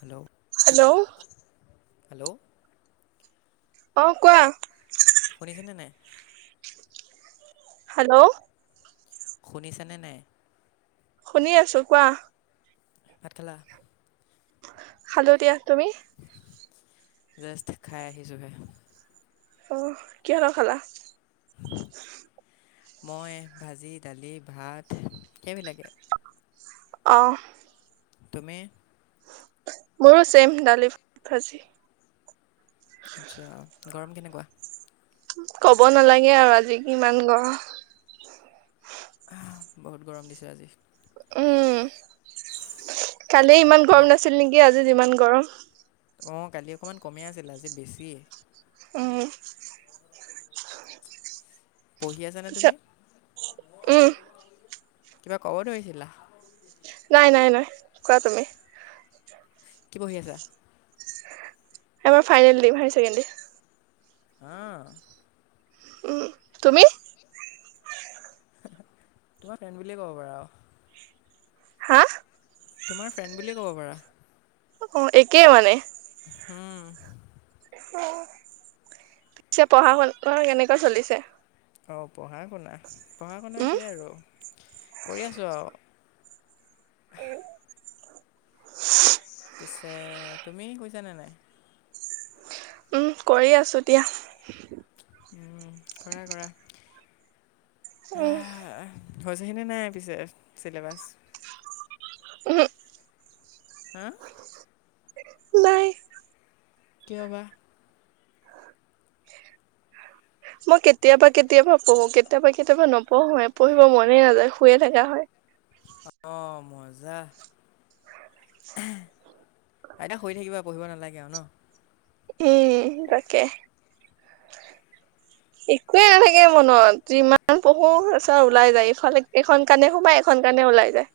Hello hello, hello, অ' কোৱা? শুনিছানে নাই। হেল্ল', শুনিছ নে নাই। শুনি আছো কোৱা? ভাত খালা। খালো দিয়া তুমি, জষ্ট খাই আহিচুহে অহ, কিহৰে খালা। মই ভাজি দালি ভাত সেইবিলাকে, অহ। তুমি মোৰো চেইম দালি ভাজি। কাহ। [inaudible] কব নালাগে আৰু আজি কিমান গৰম। বহুত গৰম দিছে আজি। উম, কালি ইমান গৰম ঠাইত নাছিল নেকি? আজি যিমান গৰম। অ' কালি অকমান কমি আছিল, আজি অকমান বেছি। অহ' পঢ়ি আছানে পিছে তুমি? উম কিবা ক'ব ধৰিছিলা? নাই নাই নাই কোৱা তুমি? কি পঢ়ি আছা? এইবাৰ ফাইনেল দিম হাই ছেকেণ্ডেৰি। আহ উম, তুমি? তোমাৰ ফ্ৰেণ্ড বুলিয়ে ক'ব পাৰা আৰু হা? তোমাৰ ফ্ৰেণ্ড বুলিয়ে ক'ব পাৰা। অ' একেই মানে। হ'ম। অ' পিছে পঢ়া শুনা কেনেকুৱা চলিছে? অ' পঢ়া শুনা পঢ়া শুনা উম কি আৰু কৰি আছোঁ আৰু উম। পিছে তুমি শুইছানে নাই? উম, কৰি আছোঁ দিয়া। উম, কৰা কৰা উম। আহ, হৈছেহিনে নাই পিছে চিলেবাছ? উমহ হ'ম? নাই। কিয় বা? মই কেতিয়াবা, কেতিয়াবা পঢ়োঁ। কেতিয়াবা, কেতিয়াবা নপঢ়োয়ে পঢ়িব মনেই নাযায় শুয়ে থাকা হয়। অ' মজা। আইতা শুই থাকিবা পঢ়িব নালাগে আৰু ন। উম, তাকে। [unintelligible] একোৱে নাথাকে মনত যিমান পঢ়ো আছা ওলাই যায় ইফালে এখন কাণে সোমাই এখন কাণে। নে ওলাই যায়।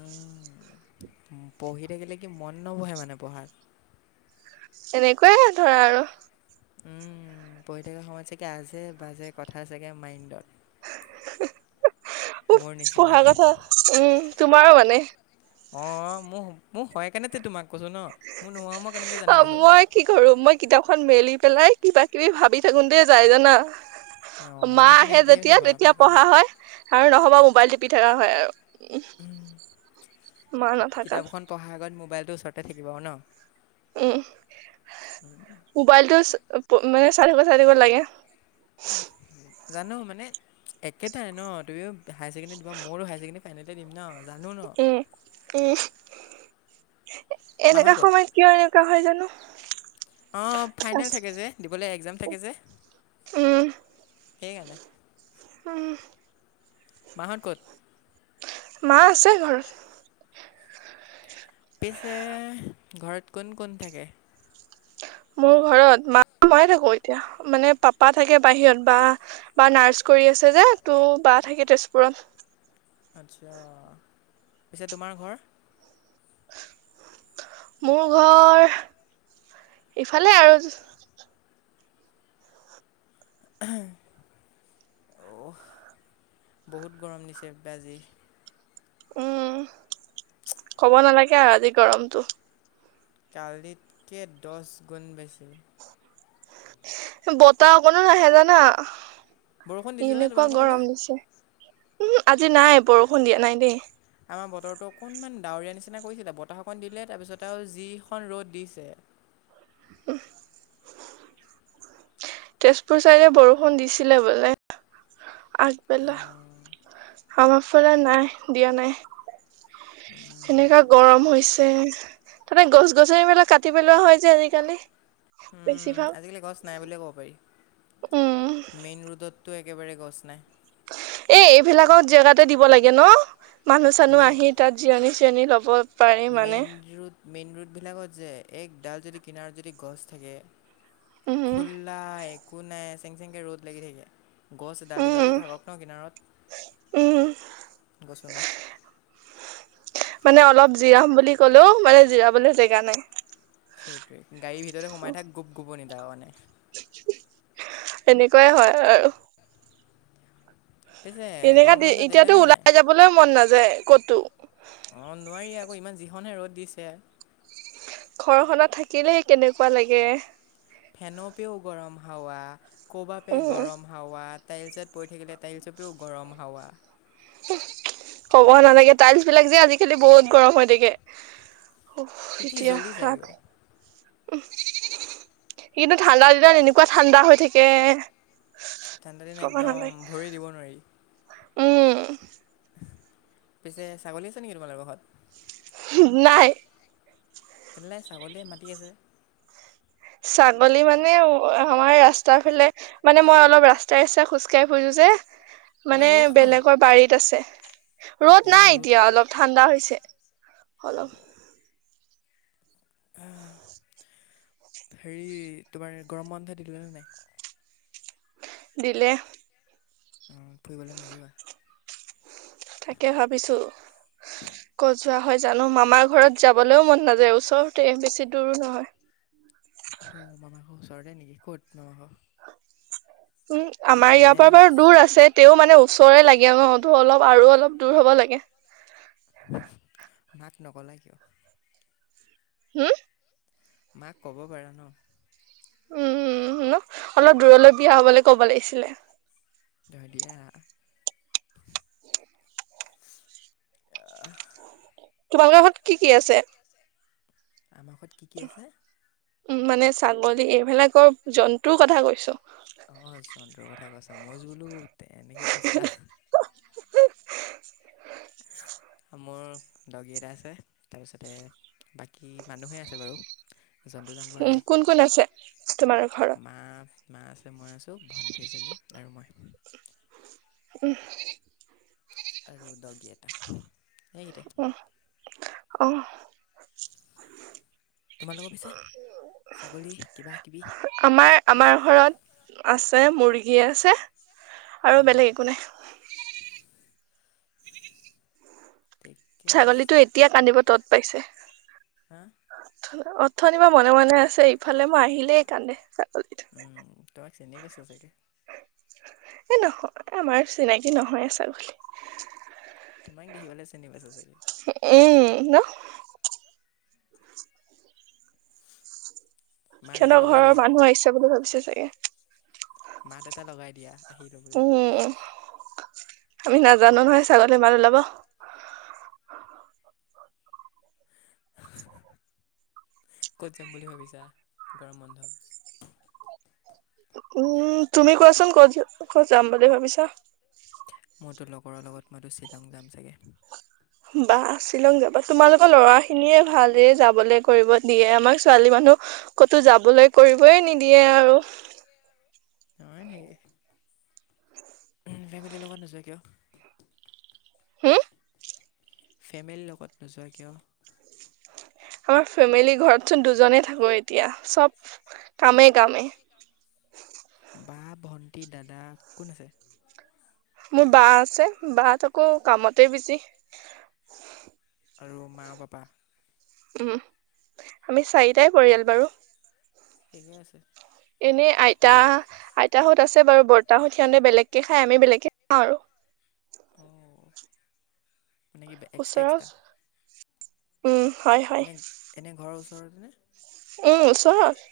উম-উম, পঢ়ি থাকিলে কি মন নবহে মানে পঢ়াত? এনেকুৱায়ে হয় ধৰা আৰু। উম, পঢ়ি থাকা সময়ত চাগে আজে বাজে কথা চাগে মাইণ্ডত মোৰ নিচিনা পঢ়া কথা উম, তোমাৰো মানে। অ', মোৰ মোৰ হয় কানেটো তোমাক কৈছোঁ ন মোৰ নোহোৱা মই কেনেকৈ অ', জানিলোঁ হয় মই কি কৰো মই কিতাপখন মেলিম পেলাই কিবা কিবি ভাবি থাকোতে দে যাই জানা। অঁ মোৰ মা নিচিনা আহে একেই যেতিয়া স্বভাৱ তেতিয়া সেইকাৰণে পঢ়া হয় আৰু নহবা মোবাইল টিপি থকা হয় আৰু। উমহ, মা নাথাকাত তোৰ ওচৰতে থাকিব আও ন'। উমহ, মোবাইলটোছ প, মানে চাই থাকো চাই থাকো লাগে। [inaudible] জানো মানে একেটাই ন' তুমিও হায় ছেকেণ্ডৰী দিবা মইয়ো হায় ছেকেণ্ডী ফাইনেলটো দিম ন'। জানো ন'। উম উম মাহত এনেকা সময়ত কিয় এনেকুৱা হয় জানো। অ', ফাইনেল আছে থাকে যে দিবলে একজাম থাকে যে। উম সেইকাৰণে উম মা হত ক'ত? মা আছে ঘৰ পিছে ঘৰত কোন কোন থাকে? মোৰ ঘৰত মা ময়ে থাকো এতিয়া মানে পাপা থাকে বাহিৰত বা বা নাৰ্ছ কৰি আছে যে তো' বা থাকে তেজপুৰত। আচ্ছা পিছে তোমাৰ ঘৰ? মোৰ ঘৰ ইফালে আৰুজ [inaudible] অহ, বহুত গৰম দিছে বেয়া আজি উম, ক'ব নালাগে আও আজি গৰমটো। কালিতকে দশ গুণ বেছি। বতাহ অকণো নাহে জানা। বৰষুণ দিছিলেনে এনেকুৱা তোমালোকৰ ফালে গৰম দিছে। উম আজি নাই, বৰষুণ দিয়া নাই দেই। আমাৰ বতৰটো অকণমান ডাৱৰীয়া নিচিনা কৰিছিলে, বতাহকন দিলে, তাৰপিছত আৰু যিখন ৰ'দ দিছে। [inaudible] [unintelligible] তেজপুৰ চাইডে বৰষুণ দিছিলে বোলে। অঁ, আগবেলা, আমাৰ ফালে নাই দিয়া নাই। উম, সেনেকা গৰম হৈ ছে, তাতে গছ গছনিবিলাক কাটি পেলোৱা হ'য় যে আজিকালি। উম, বেছিভাগ আজিকালি গছ নাই বুলিয়ে ক'ব পাৰি। উম মেইন ৰোডত তো একেবাৰে গছ নাই। এ, এইবিলাকত জেগাতে দিব লাগে ন'? মানুহ চানুহ মেইন আহি তাত জিৰণি চিৰণি ল'ব। পাৰি মানে মেইন ৰোড, মেইন ৰোডবিলাকত যে, একডাল যদি কিনাৰত যদি গছ থাকে। উম খুল্লা একো নাই, চেংচংকে ৰ'দ লাগি থাকে। গছ এডাল দুডালটো উম থাকক ন' কিনাৰত, উম গছো নাই। মানে অলপ জিৰাম বুলি ক'লেও, মানে জিৰাবলে জেগা নাই। সেইটোৱে, গাড়ীৰ ভিতৰতে সোমাই থাক, গোপ গোপনিত আও মানে। এনেকুৱাই হয় আৰু। পিছে সেনেকা গৰম দি, বন্ধ দিলে এতিয়াতো নে নাই ওলাই যাবলৈ মন নাযায় কতো। অঁ নোৱাৰি আকৌ ইমান যি খনহে ৰ'দ দিছে। ঘৰখনত থাকিলে কেনেকুৱা লাগে। ফেনৰ পেও গৰম হাৱা ক'ব পে উম গৰম হাৱা তাছত পৰি থাকিলে টাইলচাপিও গৰম হাৱা। ক'ব নালাগে টাইলছ বিলাক যে আজিকালি বহুত গৰম হৈ থাকে। অ পিঠি এতিয়া জ্বলি ৰাখ যায়গৈ উ, স কিন্তু ঠাণ্ডা দিনত এনেকুৱা ঠাণ্ডা হৈ থাকে। ঠাণ্ডা দিন ক'ব নালাগে একদম ভৰি দিব নোৱাৰি। উম পিছে ছাগলী আছে নেকি তোমালাৰৰ ঘ ঘৰত। নাই তেনেহলে ছাগলীয়ে মাতি আছে। ছাগলী মানে আমাৰ ৰাস্তাৰ ফালে মানে মই অলপ ৰাস্তাই ৰাস্তাই খোজকাঢ়ি ফুৰিছো যে ইমান মানে ৰ'দখনত বেলেগৰ বাৰীত আছে। ৰ'দ নাই এতিয়া অলপ ঠাণ্ডা হৈছে অলপ। হেৰি তোমাৰ গৰম বন্ধ দি দিলেনে নাই? দিলে। ফুৰিবলৈ নিযা তাকে ভাবিছো। [inaudible] কজোৱা হয় জানো মামাৰ ঘৰত যাবলৈও মন নাযায়। ওচৰতে বেছি দূৰো নহয়। অ মামা ঘৰ ওচৰতে নেকি ক'ত মামা। উম আমাৰ ইয়াৰ মানে পৰা বাৰু দূৰ আছে তেও মানে ওচৰৰে লাগে নতো অলপ আৰু অলপ দূৰ হ'ব লাগে। [inaudible] হুম। মাক ক'ব পাৰা ন। উম ন অলপ দূৰলৈ বিয়া হবলৈ ক'ব লাগিছিলে। ধ দিয়া আহ তোমালোকৰ ঘৰত কি কি আছে? আমাৰ ঘৰত কি কি আছে? উম মানে ছাগলী এইবিলাকৰ জন্তুৰ কথা কৈছো। অ জন্তুৰ কথাই কৈছা মই জোলোত এনেকে কৈছা। [inaudible] [inaudible] মোৰ দগী এটা আছে তাপিছতে বাকী মানুহে আছে বাৰু। জন্তু জানবৰ উম নাই কোন কোন আছে তোমাৰ ঘৰত? মা মা আছে মই আছোঁ ভণ্টি এজনী আৰু মই। উম আৰু দগি এটা সেইকেইটাই উম, অ তোমালোকৰ পিছে ছাগলী কিবা কিবি আমাৰ আমাৰ ঘৰত আছে মুৰ্গীয়ে আছে আৰু অঁ বেলেগ একো নাই। ঠিকেই ছাগলীটো আছে এতিয়া কান্দিব তত পাইছে। হা অথনিবা মনে মনে আছেই ইফালে মই আহিলেই কান্দে ছাগলীটো উম, তোমাক চিনি পাইছা চাগে এ নহয় আমাৰ চিনাকি নহয়ে ছাগলী তোমাক দেখি পেলাই চিনি পাইছা চাগে উম ন মাত এটা সিহঁতৰ লগাই ঘৰৰ দিয়া মানুহ আহিছে বুলি ভাবিছে চাগে মাত এটা লগাই দিয়া আহিলো বুলি উম, আমি নাজানো নহয় ছাগলী মাত উলাব [inaudible] ক'ত যাম বুলি ভাবিছা গৰম বন্ধত উম তুমি কোৱাচোন ক'ত য ক'ত যাম বুলি ভাবিছা মোৰতো লগৰৰ লগত মইতো শ্বিলং যাম চাগে বা শ্বিলং যাবা তোমালোকৰ ল'ৰা খিনিয়ে ভালেৰে যাবলে কৰিব দিয়ে আমাৰ ছোৱালী মানুহ ক'তো যাবলৈ কৰিবই নিদিয়ে আৰু নিদিয়ে আৰু হয়নি ফেমেলি লগত নোযোৱা কিয় হো ফেমেলীৰ লগত নোযোৱা কিয় আমাৰ ফেমিলি ঘৰতচোন দুজনে থাকো এতিয়া চব কামে কামে [inaudible] বা ভণ্টি দাদা কোন আছে মোৰ বা আছে বা আকৌ কামতে বিজি আৰু মা পাপা উম আমি চাৰিটাই পৰিয়াল বাৰু ঠিকে আছে এনেই আইতা সৰু আইতাহত আছে বাৰু বৰ্তাহত সিহতে বেলেগকে খাই আমি বেলেগকে খাওঁ আৰু অঁ মানে কি এক্সট্ৰা ওচৰত এক্সট্ৰা উম হয় হয় এনে এনে ঘৰৰ ওচ উম ওচৰত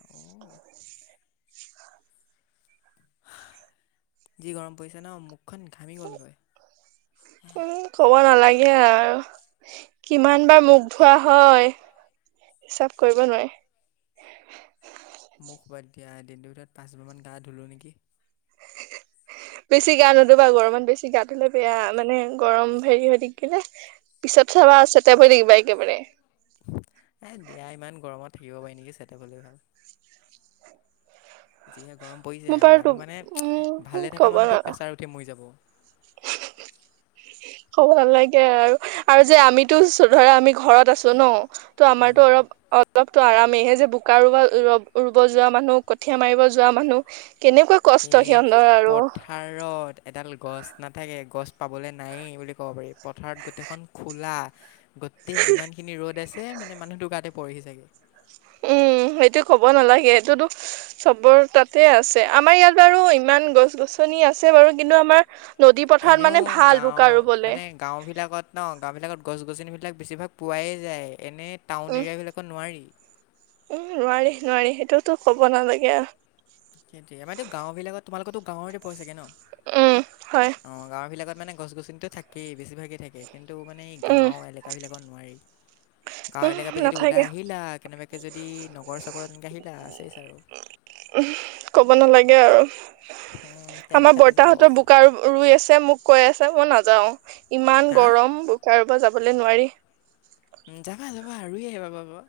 অ' [inaudible] কি গৰম পৰিছে ন? মুখখন ঘামি গ'লগৈ উম' কব নালাগে। গে আৰু। কিমান বাৰ মুখ ধোৱা হয়। হিচাপ কৰিব নোৱাৰি। হ'ব দিয়া, দিনটোৰ ভিতৰত পাঁচ বাৰান গা ধুলোঁ নেকি। বেছি গা নোধোৱা, গৰমত বেছি গা দিলে বেয়া, মানে গৰম হেৰি হৈ থাকে না। পিছত চাবা চেটেপ হৈ থাকিবা একেবাৰে। এই দিয়া ইমান গৰমত থাকিব পাৰি নেকি, চেটেপ হ'লেই ভাল। যিহে গৰম পৰিছে, মোৰ বাৰু মানুহ মানে উম ভালে থকা ক'ব ন মানুহতটো প্ৰেছাৰ উঠি মৰি যাব। ক'ব নালাগে আৰু। আৰু যে আমিতো ধৰা আমি ঘৰত আছো ন। ত' আমাৰতো উম, অলপ অলপ টো আৰামেই হে যে বোকা ৰুব, ৰ-ৰুব যোৱা মানুহ কঠিয়া মাৰিব যোৱা মানুহ কেনেকুৱা কি কষ্ট সিহঁতৰ আৰু পথাৰত এডাল গছ না থাকে গছ পাবলৈ নায় বুলি ক'ব পাৰি, পথাৰত গোটেইখন খোলা। গোটেই যিমান খিনি ৰ'দ আছে, মানে মানুহটো গাতে পৰহি চাগে। উম' সেইটো ক'ব নালাগে এইটোতো চবৰ তাতে আছে আমাৰ ইয়াত বাৰু ইমান গছ গছনি আছে বাৰু, কিন্তু আমাৰ নদী পথাৰত মানে এনেওঁ ভাল বোকা গাওঁ, ৰুবলে মানে গাওঁ বিলাকত ন, গাওঁবিলাকত গছ গছনিবিলাক বেছিভাগ পোৱাই যায়। এনে টাউন উম এৰিয়াবিলাকত নোৱাৰি। উম' নোৱাৰি নোৱাৰি সেইটোতো ক'ব নালাগে আৰু। সেইটোয়ে বাইদেউ গাওঁবিলাকত তোমালোকো গাৱতে পৰা চাগে ন, উম, হয় অহ গাওঁবিলাকত মানে গছ গছনিতো থাকেই বেছিভাগেই থাকে, কিন্তু মানে এই উম, গাঁও এলেকাবিলাকত নোৱাৰি। উম, গাঁৱলীয়া পৰা যদি ওলাই নাথাকে আহিলা, কেনেবাকে যদি নক নগৰ-চগৰ এনেকে আহিলা, চেছ আৰু। ক'ব নালাগে আৰু। উম, তেল আমাৰ ফাটি যাব বৰ্তাহতৰ বোকা ৰুই আছে, মোক কৈ আছে মই নাযাওঁ। ইমান হা গৰম বোকা ৰুব যাবলে নোৱাৰি। উম' যাবা যাবা ৰুই আহিব পাবা।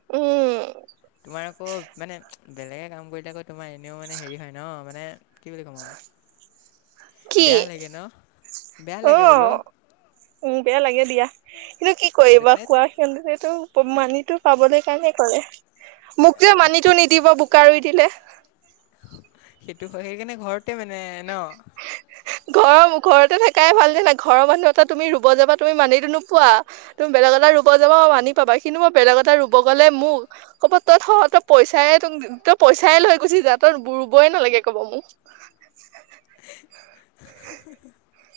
উম'। তোমাৰ আকৌ মানে, বেলেগে কাম কৰিলে আকৌ তোমাৰ এনেও মানে হেৰি হয় ন মানে। কি বুলি কম আৰু। কি বেয়া লাগে ন, বেয়া লাগে বোলো। অ', উম' বেয়া লাগে দিয়া, কিন্তু কি সেইটো কৰিবা কাৰণে খোৱা মানিটো পাবলৈ কাৰণে কৰে। মোক যে তে মানিটো নিদিব বোকা ৰুই দিলে। সেইটো হয়, সেইকাৰণে ঘৰতে মানে ন। ঘৰ ঘৰতে থাকাই ভাল জানা, ঘৰৰ মানুহ এটা তুমি ৰুব যাবা তুমি মানিটো নোপোৱা। তুমি বেলেগ এটা ৰুব যাব মানি পাবা। কিন্তু মই বেলেগ এটা ৰুব গ'লে মোক ক'ব তই থয় তই পইচাই তোক পইচাই লৈ গুছি যা, তই ৰুবই নালাগে ক'ব মোক। [unintelligible]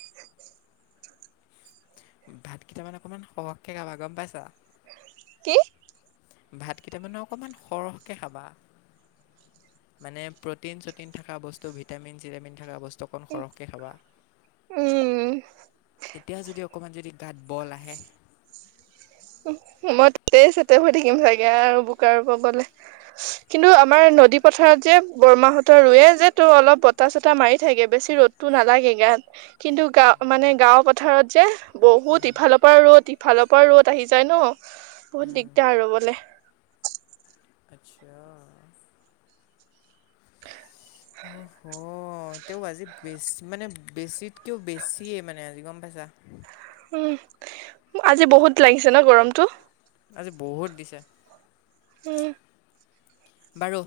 ভাতকেইটা মানে অকনমান সৰহকে খাবা গম পাইছা। কি? ভাতকেইটা মানে অকমান সৰহকে খাবা। মানে প্ৰটিন চটিন থকা বস্তু, ভিটামিন চিটামিন থকা বস্তু। ত' অকণ সৰহকে খাবা। উম তেতিয়া যদি অকণমান যদি গাঁত বল আহে। মই ততেই চেটেপ হৈ থাকিম চাগে, আৰু বোকা ৰুব গ'লে। কিন্তু আমাৰ নদী পথাৰত যে বৰমাহতৰ ৰুৱে যে তোৰ অলপ বতাহ চতাহ মাৰি থাকে বেছি ৰ'দতটো নালাগে গাত, কিন্তু টো গা। মানে গাঁওৰ পথাৰত যে। বহুত ইফালৰ পৰা ৰ'দ, ইফালৰ পৰা ৰ'দ, আহি যায় ন। বহুত দিগদাৰ ৰুবলে। আচ্ছা। অ তেওঁ আজি বেছ মানে বেছিতকেও বেছিয়ে মানে আজি, গম পাইছা? উম আজি বহুত লাগিছে ন গৰমটো আজি বহুত দিছে উম বাৰু